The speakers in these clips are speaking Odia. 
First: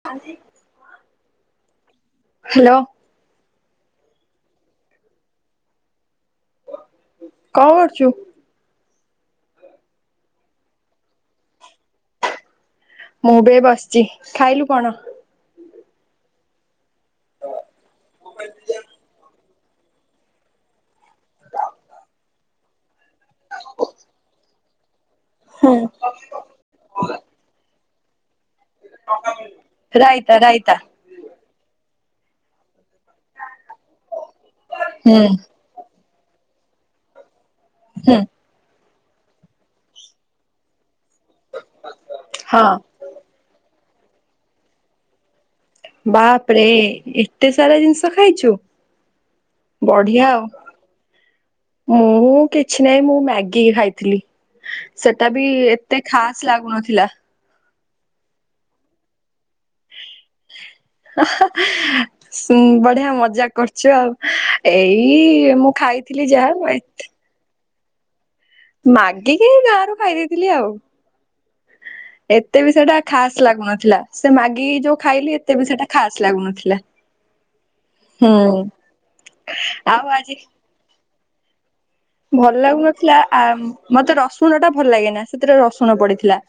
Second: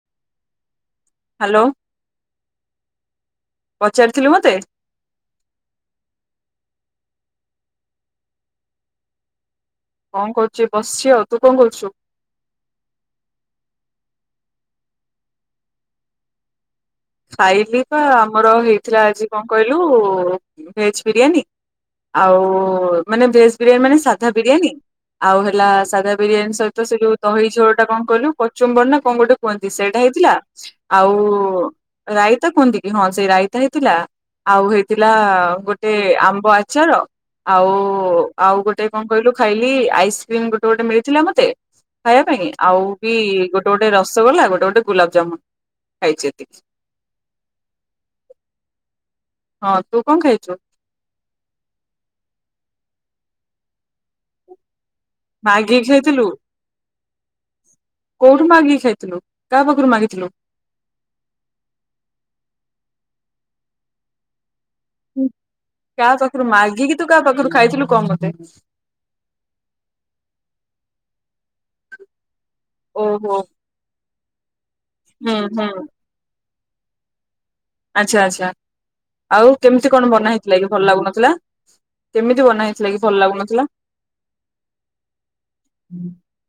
[unintelligible] ହାଲୋ, ହ୍ୟାଲୋ ପଚାରିଥିଲୁ ମତେ? କଣ କରୁଚୁ? କଣ କରୁଛି ବସିଛି ଆଉ, ତୁ କଣ କରୁଛୁ? ମୁଁ ବି ଏଇ ବସିଛି, ଖାଇଲୁ କଣ? ଖାଇଲି ପା ଆମର ହେଇଥିଲା ଆଜି କଣ? କହିଲୁ ଭେଜ୍ ବିରିୟାନୀ ଆଉ ମାନେ ଭେଜ୍ ବିରିୟାନୀ ମାନେ ସାଧା ବିରିୟାନୀ। ଆଉ ହେଲା ସାଧା ବିରିୟାନୀ ସହିତ ସେ ଯୋଉ ଦହି ଝୋଳଟା କଣ କହିଲୁ? କଚୁମ୍ବର ନା କଣ ଗୋଟେ କୁହନ୍ତି ସେଇଟା ରାଇତା ହେଇଥିଲା, ରାଇତା। ଆଉ ରାଇତା କୁହନ୍ତି କି ହଁ ସେଇ ରାଇତା ହେଇଥିଲା, ଆଉ ହେଇଥିଲା ହୁଁ ଗୋ ଟେ ଆମ୍ବ ଆଚାର, ଆଉ ହୁଁ ଆଉ ଗୋ ଟେ କଣ କହିଲୁ ଖାଇଲି ଆଇସ୍କ୍ରିମ୍ ଗୋଟେ ଗୋଟେ ମିଳିଥିଲା ମତେ ଖାଇବା ପାଇଁ ହଁ ଆଉ ବି ଗୋଟେ ଗୋଟେ ରସଗୋଲା ଗୋଟେ ଗୋଟେ ଗୋଲାପଜାମୁନ୍। ବାପ୍ ରେ ଏତେ ସାରା ଜିନିଷ ଖାଇଛୁ। ହଁ ତୁ କଣ ବଢ଼ିଆ ଆଉ। ଖାଇଛୁ? ମୁଁ କିଛି ନାଇଁ ମୁଁ ମ୍ୟାଗି ଖାଇଥିଲି। ସେଟାବି ମାଗିକି ଏତେ ଖାଇଥିଲୁ ଖାସ୍ ଲାଗୁନଥିଲା। କୋଉଠୁ ମାଗିକି ଖାଇଥିଲୁ? କାହା ପାଖରୁ ମାଗିଥିଲୁ? [unintelligible] ଶୁଁ ବଢିଆ ମଜାକ୍ କର୍ ଛୁ ଆଉ, ଏଇ ମୁଁ କାହା ଖାଇଥିଲି ପାଖରୁ ଯାହା ମୁଁ ମାଗିକି ତୁ ଏଥି କାହା ପାଖରୁ ଖାଇଥିଲୁ କଣ? [unintelligible] ମାଗିକି ଏଇ ଗାଁରୁ ଖାଇ ଦେଇଥିଲି ଆଉ। ଏତେ ବି ସେଟା ଓହୋ ଖାସ୍ ଲାଗୁନଥିଲା, ସେ ମାଗିକି ଯୋଉ ହୁଁ ଖାଇଲି ଏତେ ହୁଁ ବି ସେଟା ଖାସ୍ ଲାଗୁନଥିଲା। ଆଚ୍ଛା ହୁଁ ଆଚ୍ଛା, ଆଉ କେମିତି ଆଉ କଣ ବନା ଆଜି ହେଇଥିଲା କି ଭଲ ଲାଗୁନଥିଲା? କେମିତି ଭଲ ବନା ହେଇଥିଲା କି ଭଲ ଲାଗୁନଥିଲା ଆ ଲାଗୁନଥିଲା? ମତେ ରସୁଣଟା ଭଲ ଲାଗେନା ସେଥିରେ ରସୁଣ ପଡିଥିଲା।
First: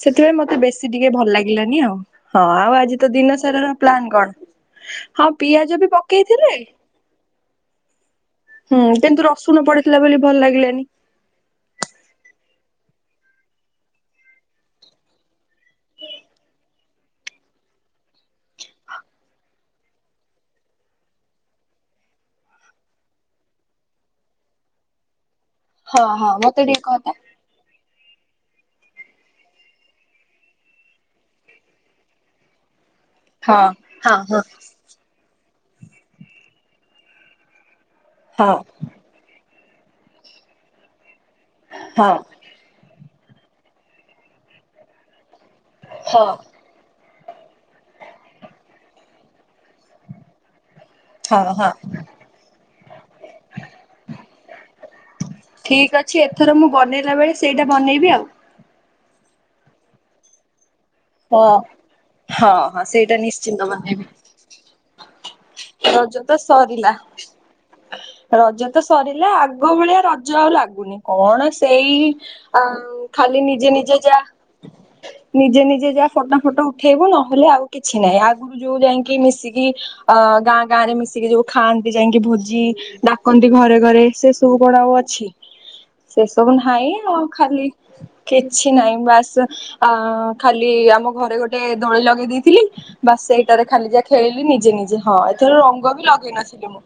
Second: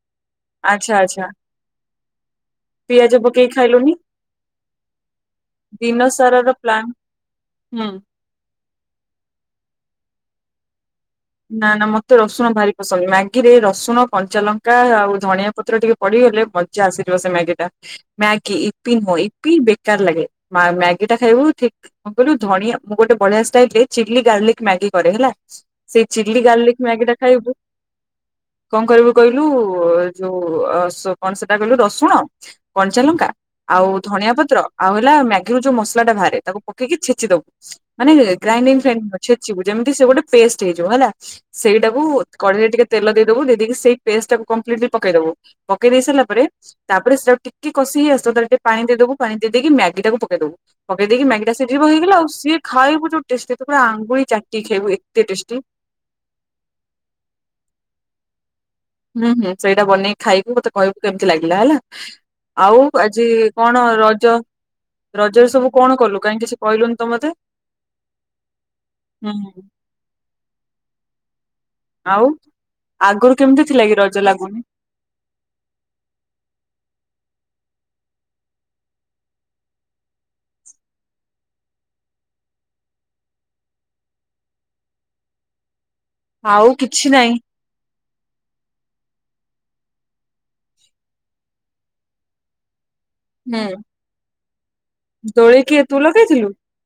ସେଥିପାଇଁ ମତେ ବେଶୀ ଆଚ୍ଛା ଟିକେ ଆଚ୍ଛା ଭଲ ଲାଗିଲାନି ଆଉ, ହଁ ଆଉ ଆଜି ତ ପିଆଜ ଦିନ ପକେଇକି ସାରାର ଖାଇଲୁନି ପ୍ଲାନ୍ କଣ? ହଁ ପିଆଜ ବି ଦିନ ସାରା ର ପକେଇଥିଲେ। ପ୍ଲାନ୍ ହୁଁ ହୁଁ କିନ୍ତୁ ରସୁଣ ପଡିଥିଲା ବୋଲି ଭଲ ଲାଗିଲାନି। ନା ନା ମତେ ରସୁଣ ଭାରି ପସନ୍ଦ, ମ୍ୟାଗିରେ ଏ ରସୁଣ, କଞ୍ଚାଲଙ୍କା ଆଉ ଧଣିଆ ପତ୍ର ଟିକେ ପଡ଼ିଗଲେ ମଜା ଆସିଯିବ ସେ ମ୍ୟାଗିଟା। ମ୍ୟାଗି, ଇପି ନୁହଁ ଇପି ବେକାର ଲାଗେ, ମା ମ୍ୟାଗିଟା ଖାଇବୁ ଠିକ୍ କଣ କହିଲୁ ଧଣିଆ ମୁଁ ଗୋଟେ ବଢ଼ିଆ ଷ୍ଟାଇଲରେ ଚିଲ୍ଲି ଗାର୍ଲିକ ମ୍ୟାଗି କରେ ହେଲା। ହଁ ସେଇ ହଁ ଚିଲ୍ଲି ମତେ ଟିକେ ଗାର୍ଲିକ କହତ ମ୍ୟାଗିଟା ଖାଇବୁ କଣ କରିବୁ କହିଲୁ ଯୋଉ ଅ ସ୍ କଣ ସେଟା କହିଲୁ ରସୁଣ? କଞ୍ଚା ଲଙ୍କା ହଁ ଆଉ ହଁ ଧଣିଆ ହଁ ପତ୍ର ଆଉ ହେଲା ମ୍ୟାଗିରୁ ଯୋଉ ମସଲାଟା ବାହାରେ ତାକୁ ପକେଇକି ଛେଚିଦବୁ। ମାନେ ହଁ ଗ୍ରାଇଣ୍ଡିଂ ଫ୍ରାଇଣ୍ଡିଂ ଛେଚିବୁ ଯେମିତି ସେ ଗୋଟେ ପେଷ୍ଟ ହେଇଯିବ ହେଲା ସେଇଟାକୁ। ହଁ କଢେଇରେ ଟିକେ ତେଲ ଦେଇଦବୁ ଦେଇେଇକି ସେଇ ପେଷ୍ଟ ଟାକୁ କମ୍ପ୍ଲିଟ୍ଲି ପକେଇବୁ ପକେଇ ଦେଇ ସାରିଲା ହଁ। ପରେ। ତା ପରେ ସେଟା ଆଉ ଟିକେ କଷି ହେଇ ଆସିବ ତା ଧିଏରେ ଟିକେ ପାଣି ଦେଇଦବୁ ପାଣି ଦେଇକି ମ୍ୟାଗି ଟାକୁ ପକେଇଦବୁ। ପକେଇ ଦେଇକି ମ୍ୟାଗି ହଁ ଟା ହଁ ସିଝିବ ହେଇଗଲା ଆଉ ସିଏ ଖାଇବୁ ଯୋଉ ଟେଷ୍ଟି ତୁ ପୁରା ଆଙ୍ଗୁଳି ଚାଟିକି ଖାଇବୁ ଏତେ ଟେଷ୍ଟି। ଠିକ୍ ଅଛି ଏଥର ମୁଁ ବନେଇଲା ବେଳେ ସେଇଟା ବନେଇବି ଆଉ। ହୁଁ ହୁଁ ସେଇଟା ବନେଇକି ଖାଇବୁ ମତେ କହିବୁ କେମିତି ହଁ ଲାଗିଲା ହେଲା ହଁ ଆଉ ହଁ ସେଇଟା ଆଜି ନିଶ୍ଚିନ୍ତ କଣ ବନେଇବି ରଜ। ରଜରେ ସବୁ କଣ ରଜ କଲୁ ତ କାହିଁ କିଛି ସରିଲା। କହିଲୁନି ତ ମତେ। ରଜ ତ ସରିଲା ହୁଁ ଆଗ ଭଳିଆ ରଜ ଆଉ ଲାଗୁନି କଣ ସେଇ। ଆଉ ଆଗରୁ ଖାଲି କେମିତି ନିଜେ ଥିଲା କି ନିଜେ ରଜ ଯାଆ। ଲାଗୁନି? ନିଜେ ନିଜେ ଯା ଫଟୋ ଫଟୋ ଉଠେଇବୁ ନହେଲେ ଆଉ କିଛି ନାହିଁ ଆଗୁ ରୁ ଯୋଉ ଯାଇଁ କି ମିଶିକି ଅ ଗାଁ ଗାଁ ରେ ମିଶିକି ଯୋଉ ଖାଆନ୍ତି ଯାଇକି ଭୋଜି। ଡାକନ୍ତି ଘରେ ଘରେ ସେ ସବୁ କଣ ଆଉ ଅଛି ସେ ସବୁ ଆଉ ନାହିଁ କିଛି ଆଉ ଖାଲି। କିଛି ନାହିଁ ବାସ୍। ଆ ଖାଲି ଆମ ଘରେ ଗୋଟେ ଦୋଳି ଲଗେଇ ଦେଇଥିଲି। ବାସ ହୁଁ ସେଇଟାରେ ଖାଲି ଯା ଖେଳିଲି ନିଜେ ନିଜେ ହଁ। ଦୋଳି ଏଥର କିଏ ରଙ୍ଗ ତୁ ବି ଲଗେଇ ଲଗେଇଥିଲୁ? ନଥିଲି ମୁଁ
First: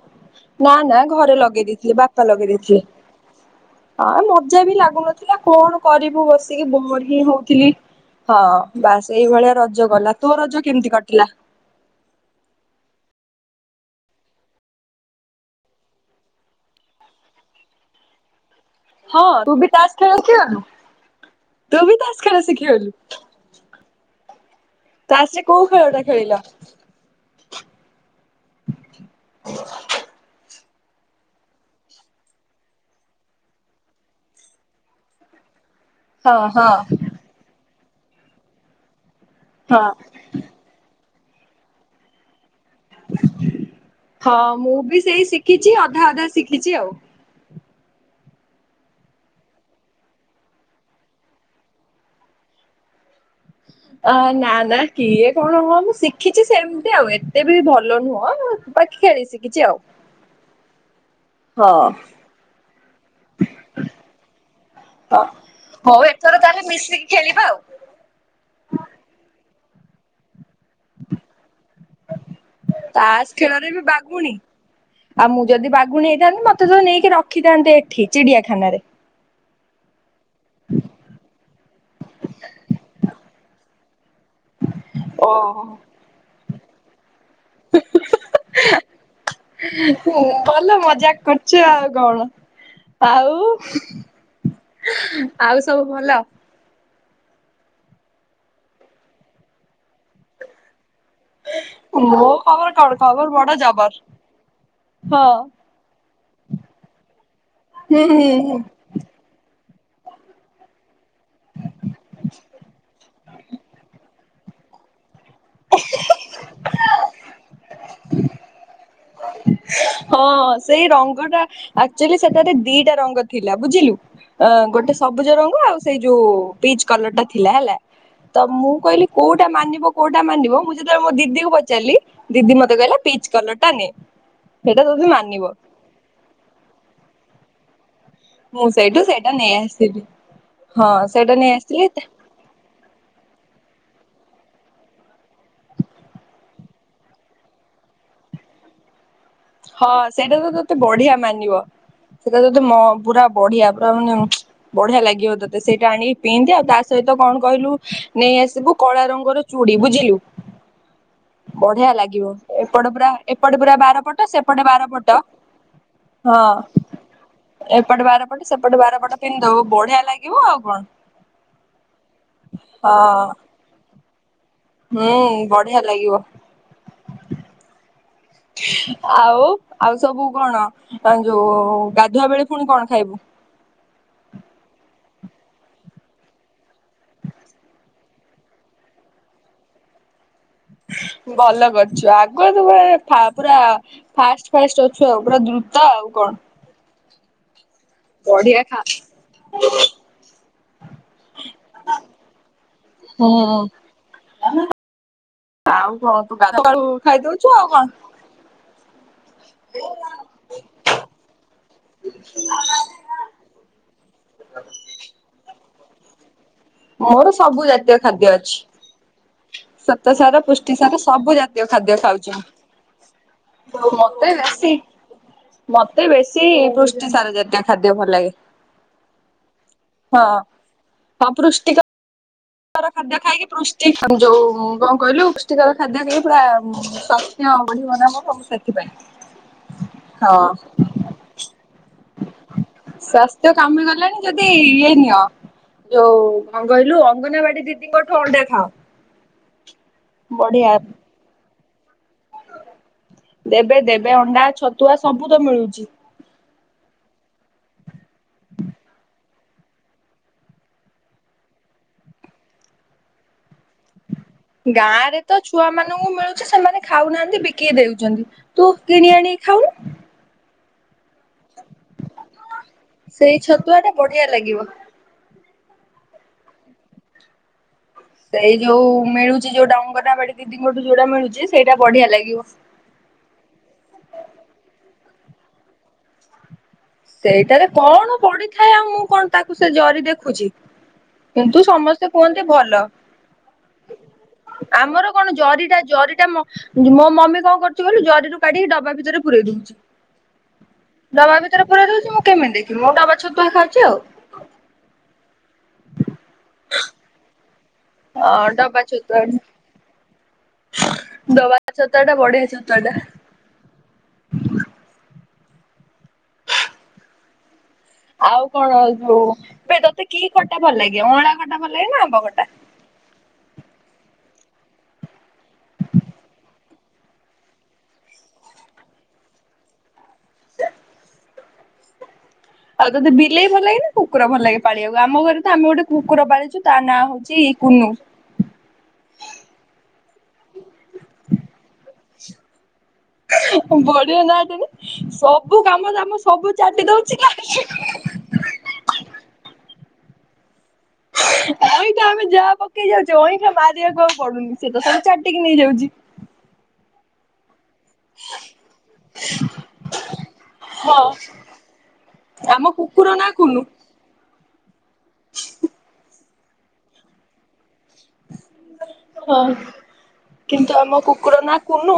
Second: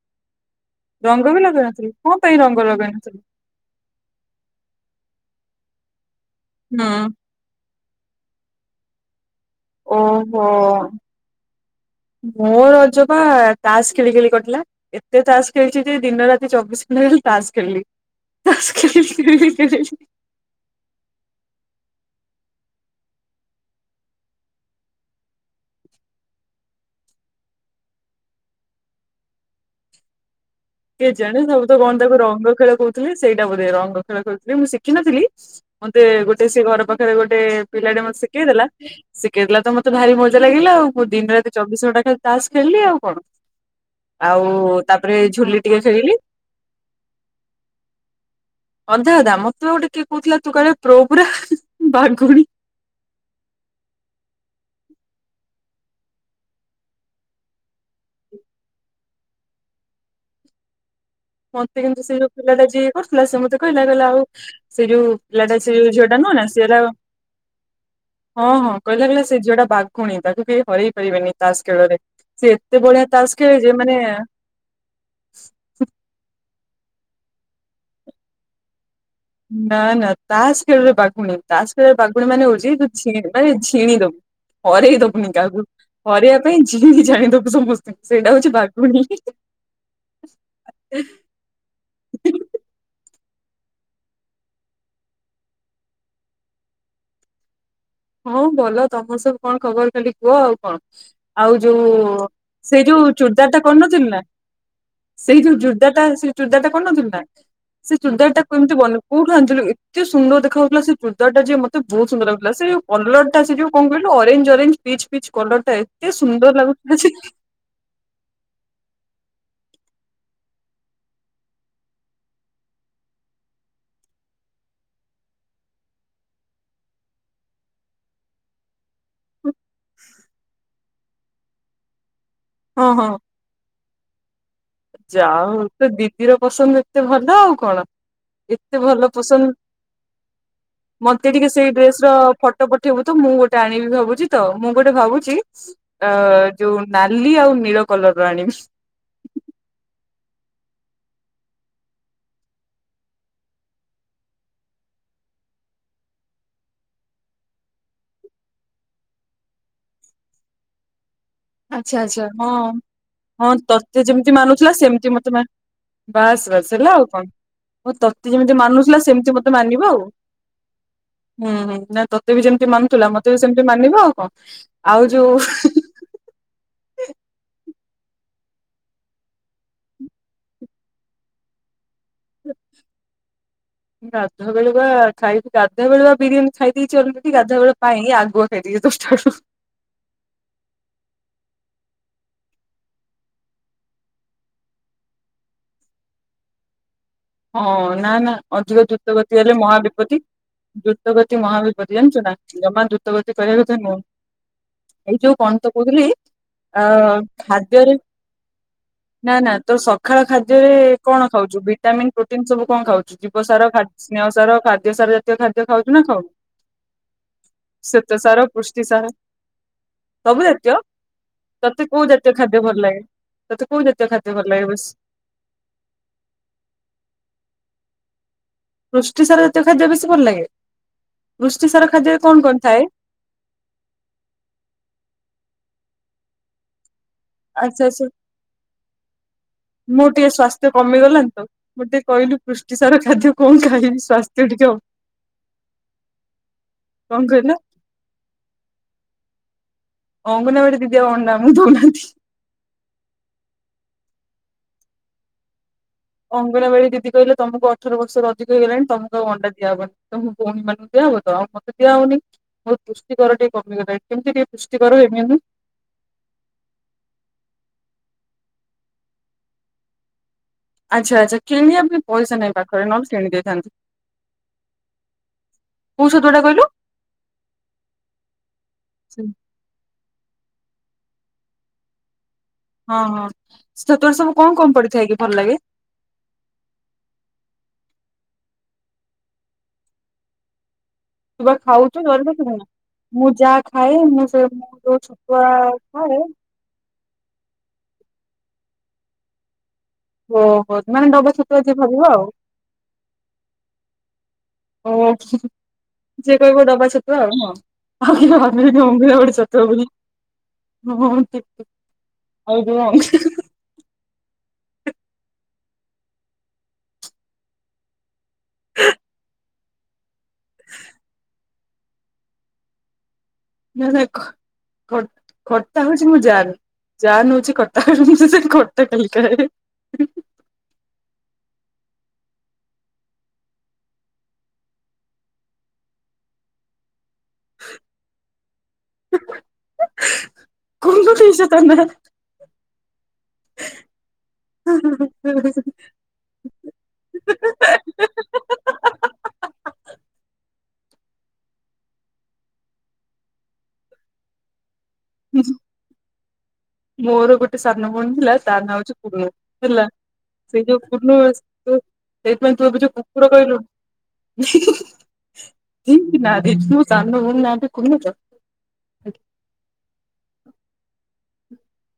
ନା ନା ରଙ୍ଗ ଘରେ ବି ଲଗେଇ ନଥିଲୁ ଦେଇଥିଲେ କଣ ବାପା ପାଇଁ ଲଗେଇ ରଙ୍ଗ ଦେଇଥିଲେ। ନଥିଲୁ? ହଁ ମଜା ବି ଲାଗୁନଥିଲା କଣ କରିବୁ ବସିକି ବୋର୍ ହୁଁ ହିଁ ହଉଥିଲି। ହଁ ବାସ ଏଇଭଳିଆ ରଜ ଗଲା। ତୋ ଓହୋ ରଜ କେମିତି କଟିଲା? ମୋ ରଜ ବା ତାସ ଖେଳି ଖେଳି କଟିଲା। ଏତେ ତାସ ଖେଳିଛି ଯେ ଦିନ ରାତି ଚବିଶ ଘଣ୍ଟା ଖାଲି ତାସ ଖେଳିଲି। ମାମୁଁ ଖେଳି ହଁ ଖେଳି ତୁ ବି ଖେଳିଲି। [inaudible] ତୁ ବି ତାସ ଖେଳ ଶିଖିଗଲୁ। ତାସ ରେ କୋଉ ଖେଳଟା ଖେଳିଲ? କେ ଜାଣି ସବୁ ତ କଣ ତାକୁ ରଙ୍ଗ ଖେଳ କହୁଥିଲେ ସେଇଟା ବୋଧେ ରଙ୍ଗ ଖେଳ ଖେଳୁ ଥିଲେ ମୁଁ ଶିଖିନଥିଲି। ମତେ ଗୋଟେ ହଁ ସେ ହଁ ଘର ପାଖରେ ଗୋଟେ ପିଲା ଟେ ମତେ ଶିଖେଇ ଦେଲା ଶିଖେଇ ଦେଲା ତ ହଁ ମତେ ଭାରି ମ ମଜା ଲାଗିଲା ଆଉ ମୁଁ ଦିନ ରାତି ଚବିଶ ଘଣ୍ଟା ଖାଲି ତାସ ଖେଳିଲି ଆଉ। କଣ ଆଉ ତାପରେ ଝୁଲି ଚି ଟିକେ ଅଧା ଖେଳିଲି ଅଧା ଶିଖିଛି ଆଉ। ଅଧା ଅଧା ମୋତେ ବା ଗୋଟେ କିଏ କହୁଥିଲା ତୁ କାଳେ ପ୍ରୋ ପୁରା ବାଘୁଣୀ। ଅ ନା ନା କିଏ କଣ କହନ୍ତି ହଁ ମୁଁ ଶିଖିଛି ସେମିତି ଆଉ ଏତେ ବି ଭଲ ନୁହଁ। ତ ଖେଳି ଶିଖିଛି ଆଉ। ହଁ ମତେ କିନ୍ତୁ ସେଇ ଯୋଉ ପିଲା ଟା ଯିଏ। କରୁଥିଲା ସେ ମତେ କହିଲା କହିଲା ଆଉ ସେ ଯୋଉ ହଁ। ପିଲାଟା ସେ ଯୋଉ ଝିଅ ଟା ନୁହଁ ନା ସିଏ ହେଲା। ଖାଉ। ହଁ ହଁ କହିଲା କହିଲା ସେ ଝିଅଟା ବାଘୁଣୀ ତାକୁ କେହି ହରେଇ ପାରିବେନି ତାସ୍ ଖେଳରେ ସିଏ। ଏତେ ବଢ଼ିଆ ତାସ୍ ଖେଳେ ଖେଳରେ ଯେ ବି ମାନେ। ବାଗୁଣୀ। ଆଉ ମୁଁ ଯଦି ବାଘୁଣୀ ହେଇଥାନ୍ତି ମତେ ତ ନେଇକି ରଖିଥାନ୍ତେ ଏଠି ଚିଡ଼ିଆ ଖାନାରେ। ନା ନା ତାସ୍ ଖେଳରେ ବାଘୁଣୀ ତାସ୍ ଖେଳରେ ବାଘୁଣୀ ମାନେ ହଉଛି [inaudible] ଝିଣିଦବୁ ହରେଇ ଦବୁନି କାହାକୁ ହୁଁ ହରେଇବା ପାଇଁ ଝିଣି ଝାଣି ଦବୁ। ସମସ୍ତିଙ୍କୁ ସେଇଟା ହଉଛି ବାଘୁଣୀ। ସିଏ କଣ ଆଉ ଆଉ ସବୁ ଭଲ। ହଁ ଭଲ ତ ତମର ସବୁ କଣ ଖବର ଖାଲି କୁହ ଆଉ କଣ? ଆଉ ଯୋଉ ମୋ ଖବର ସେଇ କଣ ଯୋଉ ଖବର ବଡ ଚୁଡ଼ିଦାର୍ ଟା ଜବର କରୁନଥିଲି ନା। ହଁ। ସେଇ ଜୋଉ ଯୁଡ୍ଦାର୍ ସେ ଚୁର୍ଦାର୍ କରନଥିଲ ନା ସେ ହୁଁ ହୁଁ ଚୁର୍ଦାର୍ ହୁଁ କେମିତି ବନଉ? କୋଉଠୁ ଆଣିଥିଲୁ ଏତେ ସୁନ୍ଦର୍ ଦେଖା ହୋଉଥିଲା ସେ ଚୂଡ୍ଦାର୍ ଟାଜେ ମତେ ବହୁତ୍ ସୁନ୍ଦର୍ ଲାଗୁଥିଲା। ସେଉ କଲର୍ ଟା ସେ ଯୋଉ କଣ କହିଲୁ orange orange peach peach colour ଟା ଏତେ ସୁନ୍ଦର୍ ଲାଗୁଥିଲା ଯେ। ହଁ ସେଇ ରଙ୍ଗଟା ଆକ୍ଚୁଲି ସେଠାରେ ଦିଟା ରଙ୍ଗ ଥିଲା ବୁଝିଲୁ। ଆ ଗୋଟେ ସବୁଜ ରଙ୍ଗ ଆଉ ସେଇ ଯୋଉ ପିଚ୍ କଲର୍ ଟା ଥିଲାହେଲା। ତ ମୁଁ କଇଲି କୋଉଟା ମାନିବ କୋଉଟା ମାନିବ ମୁ ଯେତେବେଳେ ମୋ ଦିଦି କୁ ପଚାଲି। ଦିଦି ମତେ କହିଲା ପିଚ୍ କଲର୍ ଟା ନେ। ସେଇଟା ତୋତେ ଯାହା ମାନିବ ହୋଉ ତୋ ଦିଦିର ପସନ୍ଦ୍ ଏତେ ଭଲ ଆଉ କଣ। ମୁଁ ଏତେ ସେଇଠୁ ଭଲ ସେଇଟା ପସନ୍ଦ୍ ନେଇ ଆସିଲି ହଁ ସେଇଟା ମତେ ନେଇ ଟିକେ ସେଇ ଡ୍ରେସ୍ ଆସିଥିଲି ର ଫ ଟ ପଠେଇବୁ ତ ମୁଁ ଗୋଟେ ଆଣିବି ଭାବୁଚି। ତ ମୁଁ ଗୋଟେ ଭାବୁଚି ଆ ଯୋଉ ନାଲି ଆଉ ନୀଳ କଲର୍ ର ଆଣିବି। ହଁ ସେଇଟା ତ ତତେ ବଢ଼ିଆ ମାନିବ। ସେଇଟା ତତେ ମ ପୁରା ବଢ଼ିଆ ପୁରା ମାନେ ବଢ଼ିଆ ଲାଗିବ ତତେ। ସେଇଟା ଆଣିକି ପିନ୍ଧି ଆଉ ତା ସହିତ କଣ କହିଲୁ ନେଇଆସିବୁ କଳା ରଙ୍ଗର ଚୁଡ଼ି ବୁଝିଲୁ। ବଢ଼ିଆ ଆଚ୍ଛା ଆଚ୍ଛା। ଲାଗିବ ହଁ ଏପଟ ପୁରା ହଁ ଏପଟ ପୁରା ବାର ତତେ ପଟ ଯେମିତି ସେପଟେ ମାନୁଥିଲା ସେମିତି ବାରପଟ। ମତେ ହଁ ବାସ୍ ବାସ୍ ହେଲା ଆଉ କଣ। ଆଉ ଏପଟେ ତତେ ବାରପଟ ଯେମିତି ସେପଟେ ମାନୁଥିଲା ବାରପଟ ସେମତି ମତେ ପିନ୍ଧିଦବୁ ମାନିବ ବଢିଆ ଆଉ। ଲାଗିବ ଆଉ କଣ ହୁଁ ହୁଁ ନାଇଁ ତତେ ବି ଯେମିତି ମାନୁଥିଲା ହଁ ମତେ ବି ସେମିତି ମାନିବ ଆଉ କଣ। ଆଉ ହୁଁ ଯୋଉ ବଢ଼ିଆ ଲାଗିବ। ଆଉ ଆଉ ସବୁ କଣ ଆଁ ଯୋଉ ଗାଧୁଆ ବେଳେ ଫୁଣି କଣ ଖାଇବୁ? [inaudible] ଗାଧୁଆ ବେଳେ ପା ଖାଇିକି ଗାଧୁଆ ବେଳୁ ବିରିୟାନୀ ଖାଇ ଦେଇଚି ଅଲେଡି ଗାଧୁଆ ବେଳ ପାଇଁ ଆଗୁଆ। ଫେରିବେ ଦଶ୍ ଟା ଳୁକୁ। ଭଲ କରିଚ ଆଗୁଆ ତବେଳେ ଫା ପୁରା ଫାଷ୍ଟ୍ ଫାଷ୍ଟ୍ ଅଛୁ ଆଉ ପୁରା ଦ୍ରୁତ ଆଉ କଣ। ହଁ ନା ନା ବଢିଆ ଖା ଅଧିକ ଦୁତ ଗତି ହେଲେ ମହାବିପତ୍ତି। ଦ୍ରୁତଗତି ମହାବିପତି ଜାଣିଚୁ ନା ଜମା ହୁଁ ଦ୍ରୁତଗତି କରିବା କଥା ନୁହଁ। ଏଇ ଯୋଉ କଣ ତ ଆଉ କଉଥିଲି କଣ ତୁ ଗାଧୁଆଳୁ ଆ ଖାଇଦଉଛୁ ଆଉ କଣ। ଖାଦ୍ୟରେ ନା ନା ତୋ ସକାଳ ଖାଦ୍ୟରେ କଣ ଖାଉଚୁ ଭିଟାମିନ୍ ପ୍ରୋଟିନ୍ ସବୁ କଣ ଖାଉଚୁ? ଜୀବ ସାର, ଖା ସ୍ନେହ ସାର, ଖାଦ୍ୟ ସାର ଜାତୀୟ ଖାଦ୍ୟ ଖାଉଚୁ ନା ଖାଉନୁ? ମୋର ସବୁ ଜାତୀୟ ଶ୍ୱେତ ଖାଦ୍ୟ ସାର ଅଛି। ପୁଷ୍ଟି ସାର ଶ୍ୱେତସାର, ସବୁ ପୁଷ୍ଟି ଜାତୀୟ ସାର, ସବୁ ଜାତୀୟ ତତେ ଖାଦ୍ୟ କୋଉ ଜାତୀୟ ଖାଉଚି ଖାଦ୍ୟ ଭଲ ଲାଗେ? ତତେ ମୁଁ। କୋଉ ଆଉ ଜାତୀୟ ମତେ ଖାଦ୍ୟ ଭଲ ଲାଗେ ବେଶୀ ମତେ ବେଶୀ ପୃଷ୍ଟି ସାର ଜାତିୟ ଖାଦ୍ୟ ଭଲ୍ ଲାଗେ। ପୃଷ୍ଟି ସାର ଜାତୀୟ ଖାଦ୍ୟ ବେଶୀ ଭଲ୍ ହଁ ଲାଗେ। ପୃଷ୍ଟି ସାର ଖାଦ୍ୟରେ କଣ କଣ? ଥାଏ ପୁଷ୍ଟିସାର ଖାଦ୍ୟ ଖାଇକି ପୃଷ୍ଟି ଯୋଉ କଣ କଇଲୁ? ପୁଷ୍ଟିକର ଖାଦ୍ୟ ଖାଇକି ପୁରା ସ ହ୍ୟ ଆଚ୍ଛା ବଢିବ ନା ମୋର ସେଥିପାଇଁ। ମୁଁ ଟିକେ ହଁ। ସ୍ବାସ୍ଥ୍ୟ କମି ଗଲାଣି ତ। ମୁଁ ଟିକେ କହିଲୁ ପୃଷ୍ଟି ସାର ଖାଦ୍ୟ କଣ ଖାଇବି। ସ୍ବାସ୍ ତି ଇଏ ନିଅ ଯୋଉ କଣ କଇଲୁ କଣ କହିଲ ଅଙ୍ଗନବାଡି ଦିଦିଙ୍କଠୁ ଅଣ୍ଡା ଖାଅ। ବଢିଆ ଅଙ୍ଗନବାଡ଼ି ଦିଦି ଆଉ ଅଣ୍ଡା ଆମକୁ ଦୋଉ ନାହାଁନ୍ତି। ଦେବେ ଦେବେ ଅଣ୍ଡା ଛତୁଆ ସବୁ ତ ମିଳୁଚି। ଅଙ୍ଗନବାଡି ଦିଦି କହିଲେ ତମକୁ ଅଠର ବର୍ଷରୁ ଅଧିକ ହେଇଗଲାଣି ତମକୁ ଆଉ ଅଣ୍ଡା ଦିଆହବନି। ତମକୁ ଅମମାନ ଦିଆ ହବ ତ ଆଉ ମତେ ଦିଆ ହୋଉନି। ହୋଉ ପୁଷ୍ଟିକର ଟିକେ କମିଗଲାଣି କେମିତି ଟିକେ ପୁଷ୍ଟିକର ହେମି ଅନୁ? ଛୁଆମାନଙ୍କୁ ମିଳୁଚି ସେମାନେ ଖାଉନାହାନ୍ତି ବିକି ଦେଉଚନ୍ତି। ତୁ କିଣି ଆଣି ଖାଉନୁ। ଆଚ୍ଛା ଆଚ୍ଛା କିଣିବା ପାଇଁ ପଇସା ନାହିଁ ପାଖରେ ନହେଲେ କିଣି ସେଇ ଦେଇଥାନ୍ତି। ଛତୁଆ ଟା ବଢିଆ ଲାଗିବ କୋଉ ଛତୁଆଟା କହିଲୁ। ସେଇ ଯୋଉ ସେ ମିଳୁଛି ଯୋଉଟା ଅଙ୍ଗନାବାଡ଼ି ଦିଦିଙ୍କଠୁ ଯୋଉଟା ମିଳୁଛି ସେଇଟା ବଢିଆ ଲାଗିବ। ହଁ ହଁ ସେ ଛତୁଆରେ ସବୁ କଣ କଣ ପଡିଥାଏ କି ଭଲ ଲାଗେ? ସେଇଟାରେ କଣ ପଡିଥାଏ ଆଉ ମୁଁ କଣ ତାକୁ ସେ ଜରି ଦେଖୁଛି। ତୁ ବା କିନ୍ତୁ ଖାଉଛୁ ସମସ୍ତେ ଜରି କୁହନ୍ତି ରଖିବୁ ନା। ଭଲ। ମୁଁ ଯାହା ଖାଏ ମୁଁ ସେ ମୁଁ ଯୋଉ ଆମର କଣ ଛତୁଆ ଜରିଟା ଖାଏ ଜରିଟା ମୋ ମୋ ମମି କଣ କରୁଛି କହିଲୁ ଜରିରୁ କାଢିକି ଡବା ଭିତରେ ପୁରେଇ ଦୋଉଛି। ଓ ହୋ ମାନେ ଡବା ଛତୁଆ ଯିଏ ପୁରାଇ ଭାବିବ ଦୋଉଛି ମୁଁ ଆଉ। କେମିତି ଦେଖିମି ମୁଁ ଡବା ଛତୁଆ ଖାଉଛି ଆଉ। ଓ ହୋ ଯିଏ କହିବ ଡବା ଛତୁଆ ଆଉ ନୁହଁ। ଅ ଡବା [unintelligible] ଛତୁଆ ବୋଲି ଡବା ଛତୁଆ ଟା ବଢିଆ ଛତୁଆ ଟା। [unintelligible] ଆଉ କଣ ଯୋଉ ବେ ତୋତେ କି ଖଟା ଭଲ ଲାଗେ ଅଁଳା ଖଟା ଭଲ ଲାଗେ ନା ଆମ୍ବ ଖଟା? ହେଁ ହେଁ ଖ ଖଟ ଖଟା ହୋଉଛି ମୋ ଜାନ୍। ଯାନ ହୋଉଛି ଖଟା ସେ ଖଟା ଖାଲି ଖାଏ। ଆଉ ତୋତେ ବିଲେଇ ଭଲ ଲାଗେ ନା କୁକୁର ଭଲ ଲାଗେ ପାଳିବାକୁ ଆମ ଘରେ ତ ଆମେ ଗୋଟେ କୁକୁର ପାଳିଛୁ ତା ନାଁ ହୋଉଛି କୁନୁ। କୁନୁ ଦେଇଛ ତା ନାଁ। ବଢିବ ନାଁ ଟେ ନା ସବୁ କାମ ଦାମ ସବୁ ଚାଟି ଦୋଉଛି [inaudible] ଅଇଁଠା ଆମେ ଯାହା ପକେଇ ଯାଉଛୁ ଅଇଁଠା ମାରିବାକୁ ଆଉ ପଡୁନି ସେ ତ ସବୁ ଚାଟିକି ନେଇଯାଉଛି। ମୋର ଗୋଟେ ସାନ ଭଉଣୀ ଥିଲା ତା ନାଁ ହୋଉଛି କୁନୁ ହେଲା। ସେଇ ଯୋଉ ହଁ। କୁୁୁନୁ ସେ ଯୋଉ ସେଇଥିପାଇଁ ଆମ ତୁ ଏବେ ଯୋଉ ନା କୁକୁର କୁନୁ କହିଲୁ। ନାଁ ଦେଇଛୁ ମୋ ସାନଭୋଉଣୀ ନାଁ ରେ କୁନୁ। ତ। ହଁ କିନ୍ତୁ ଆମ କୁକୁର ନାଁ କୁନୁ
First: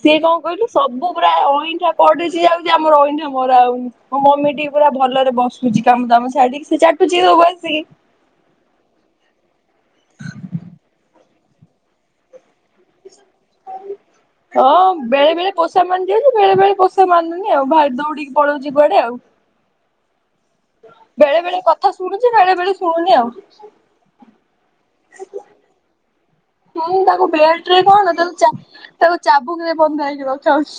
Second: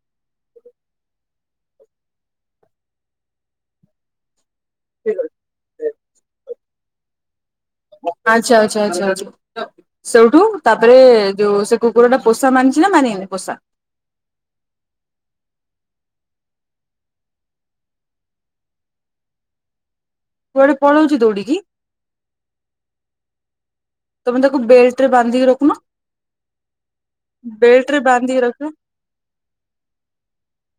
ସିଏ କଣ କହିଲୁ ସବୁ ପ୍ରାୟ ଅଇଁଠା ପଡ଼ୁଚି ଆଉ ଯେ ଆମର ଅଇଁଠା ମରା ହୋଉନି। ମୋ ମମି ଟିକେ ପୁରା ଭଲରେ ବସୁଛି କାମ ଦାମ ସାରିକି ସେ ଚାଟୁଛି ସବୁ ଆସିକି। ଆଚ୍ଛା ଆଚ୍ଛା ଆଛା ଆଛା ସେଉଠୁ ତାପରେ ଯୋଉ ସେ କୁକୁର ଟା ପୋଷା ମାନଛି ନା ମାନେନି ପୋଷା? ହ ବେଳେ ବେଳେ ପୋଷା ମାନି ଯାଉଛି ବେଳେ ବେଳେ ପୋଷା ମାନୁନି ଆଉ ଭାଇ ଦୌଡିକି ପଳଉଛି କୁଆଡେ ଆଉ। କୁଆଡେ ପଳଉଛି ବେଳେ ଦୌଡିକି ବେଳେ କଥା ଶୁଣୁଛି ବେଳେ ବେଳେ ଶୁଣୁନି ଆଉ ତମେ ତାକୁ ବେଲ୍ଟ ରେ ‌ ବାନ୍ଧିକି ରଖୁନ ନାଇଁ ତାକୁ ବେଟ ରେ ବେଲ୍ଟ କଣ ବାନ୍ଧିକି ତାକୁ ଚା ରଖିବ ତାକୁ ଚାବୁକ୍ ରେ ବନ୍ଧା ହେଇକି ରଖାଯାଉଛି।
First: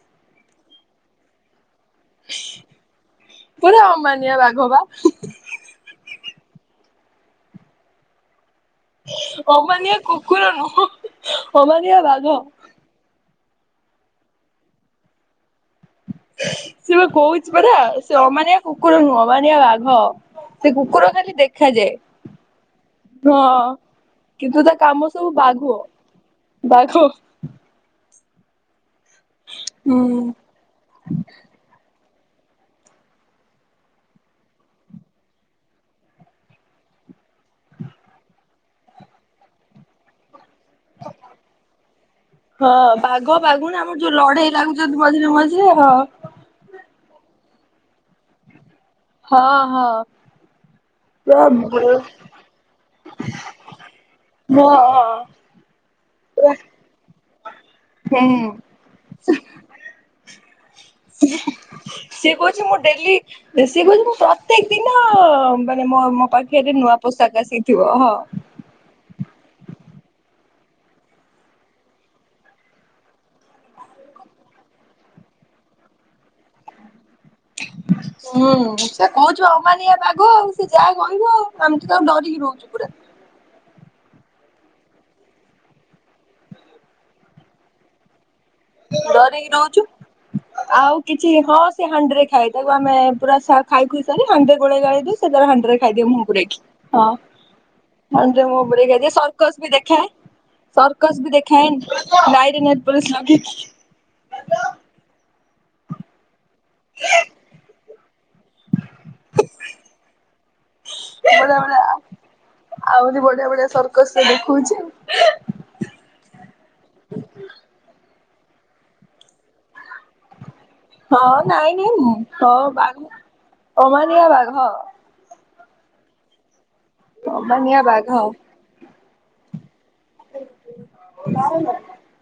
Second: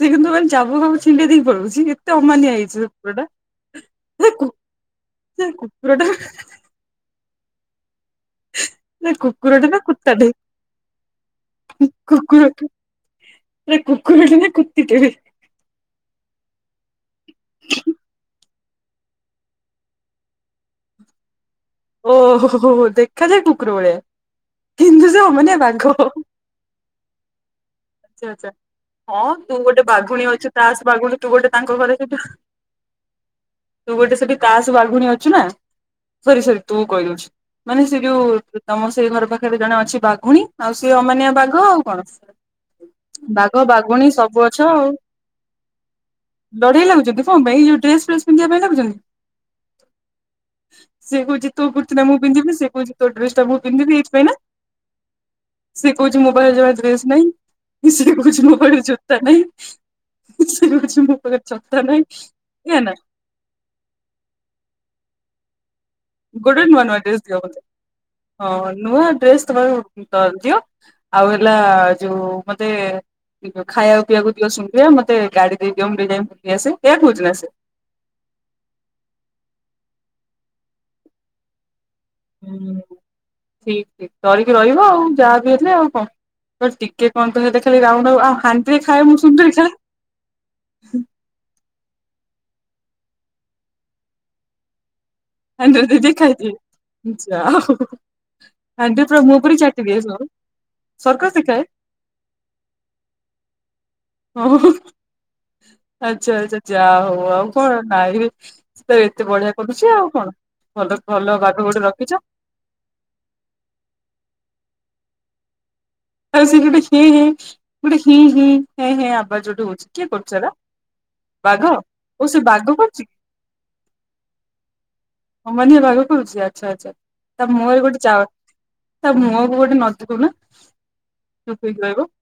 ସିଏ କିନ୍ତୁ ଭାଇ ଚାବୁକ ଫାବୁକ ଛିଣ୍ଡେଇ ଦେଇକି ପଳଉଛି ଏତ ଏତେ ଅମାନିଆ ହେଇଛି ସେ କୁକୁରଟା ପୁରା ସେ ଅମାନିଆ କୁ ବାଘ ବା ସେ କୁକୁର ଟା ହେ ହେ ନା କୁକୁରଟା ନା ଅମାନିଆ କୁତାଟେ? କୁକୁର ନୁହଁ ଅମାନିଆ ବାଘ। ସେ କୁକୁର ଟେ ନାଁ କୁତିଟେ? ସେ ବା କହୁଛି ପରା ସେ ଅମାନିଆ କୁକୁର ନୁହଁ ଅମାନିଆ ବାଘ ସେ କୁକୁର ଖାଲି ଦେଖ ଓ ହୋ ହୋ ଦେଖାଯାଏ କୁକୁର ଭଳିଆ। କିନ୍ତୁ ତା କାମ ସେ ସବୁ ଅମାନିଆ ବାଘ। ବାଘୁଅ। ଆଛା ଆଛା ହଁ ତୁ ଗୋଟେ ହୁଁ ବାଘୁଣୀ ଅଛୁ ତାସ ବାଘୁଣୀ ତୁ ଗୋଟେ ତାଙ୍କ ଘରେ ସେଠି ତୁ ଗୋଟେ ସେଠି ତାସ ବାଘୁଣୀ ଅଛୁ ନା। ସରି ସରି ତୁ କହି ଦୋଉଛିୁ। ମାନେ ସେ ଯୋଉ ତମ ସେଇ ଘର ପାଖରେ ଜଣେ ଅଛି ବାଘୁଣୀ ଆଉ ସେ ଅମାନିଆ ବାଘ ଆଉ କଣ। ହଁ ବାଘ ବାଘୁଣି ଆମର ବାଘୁଣୀ ଯୋଉ ସବୁ ଲଢେଇ ଅଛ ଆଉ ଲାଗୁଛନ୍ତି ମଝିରେ ମଝିରେ ହଁ। ଲଢେଇ ଲାଗୁଛନ୍ତି କଣ ପାଇଁ ଯୋଉ ଡ୍ରେସ୍ ଫ୍ରେସ୍ ପିନ୍ଧିବା ପାଇଁ ଲାଗୁଛନ୍ତି? ହଁ-ହଁ। ସେ କଉଛି ତୋ କୁର୍ତୀ ଟା ମୁଁ ପନ୍ଧିବି ସେ କଉଚି ତୋ ଡ୍ରେସ ଟା ମୁ ପିନ୍ଧିବି ଏଇଥି ପାଇଁ ନା। ସେ କହୁଛି ମୋ ପାଖରେ ଜମା ଡ୍ରେସ ନାଇଁ ସେ କହୁଛି ମୋ ପାଖରେ ଜୋତା ନାହିଁ। ସେ କହୁଛି ମୋ ପାଖରେ ଛତା ନାହିଁ ଏଇୟା ନା। ସେ ସେ କହୁଛି ମୁଁ ପ୍ରତ୍ୟେକ ଦିନ ମୋ ମୋ ଗୋଟେ ପାଖରେ ନୂଆ ଡ୍ରେସ ଦିଅ ପୋଷାକ ମତେ। ଆସିଥିବ ହଁ। ହଁ ନୂଆ ଡ୍ରେସ୍ ଦିଅ ଆଉ ହେଲା ଯୋଉ ମତେ ଖାଇବା ପିଇବା କୁ ଦିଅ ଶୁଆ ମତେ ଗାଡି ଦେଇଦିଅ ବୁଲି ଆସେ ଏଇୟା କହୁଚି ନା ସେ। ହୁଁ ସେ କହୁଚି ବା ଅମାନିଆ ବାଘ ସେ ଯାହା କହିବ ଆମେ ତା ଡରି ହୁଁ ଠିକ ଠିକ ଡରିକି ରହିବ ଆଉ ଯାହା ବିି ହେଲେ ଆଉ କଣ। ଟିକେ କନ୍ ଟ ଖାଲି ରାଉ ରାଉ ଆଉ ହାନ ଡରିକି ରହୁଛୁ। ଆଉ କିଛି ହଁ ସେ ହାଣ୍ଡିରେ ଖାଏ ତାକୁ ଆମେ ପୁରା ଖାଇ ପିଇ ସାରି ହାଣ୍ଡିରେ ଗୋଳେଇ ଗାଳି ଦେଇ ସେ ତାର ହାଣ୍ଡି ରେ ହାଣ୍ଡିରେ ଖାଇଦିଏ ଦେଇଦେଇ ମୁଁହଁ ପୁରେଇକି ଯା ହଉ ହଁ ସେ ମୁହ ପୁରେଇ ହାଣ୍ଡି ଖାଇଦିଏ ପୁରା ମୁହଁ ପୁରେଇ ସର୍କସ୍ ବି ଦେଖେ। ଚାଟିଦିଏ ସର୍କସ ବି ଦେଖାଏ ନାଈରେ ନେଲ ପଲିସ୍ ଲଗେଇକି। ଓ ହୋ ଆଚ୍ଛା ଆଚ୍ଛା ଯା ହଉ ଆଉ କଣ ନାହି ରେ ତ ଏତେ ବଢିଆ କରୁଛି ଆଉ କଣ ଭଲ ଭଲ ବଢିଆ ବାଘ ବଢିଆ ଗୋଟେ ରଖିଛ। ଆହୁରି ବଢିଆ ବଢିଆ ସର୍କସ ସେ ଦେଖଉଛି। ଆଉ ସେଠ ଗୋଟେ ହିଁ ହୀ ଗୋଟେ ହଁ ହିଁଁ ହେ ହେ ଆବାଜ ଗୋଟେ ହଉଛି କିଏ କରୁଚି ସେଇଟା? ହଁ ନାଇଁ ନି ମୁଁ ହଁ କରୁଛି ବାଘ କି ଅମାନିଆ ବାଘ। ଅମାନିଆ ବାଘ କରୁଛି ଆଚ୍ଛା ଆଚ୍ଛା ତା ମୁହଁରେ ଅମାନିଆ ଗୋଟେ ଯା ବାଘ। ତା ମୁହଁକୁ ଗୋଟେ ନଦୀ ଦେଉନ। ଚୁପ୍ ହେଇକି ରହିବ।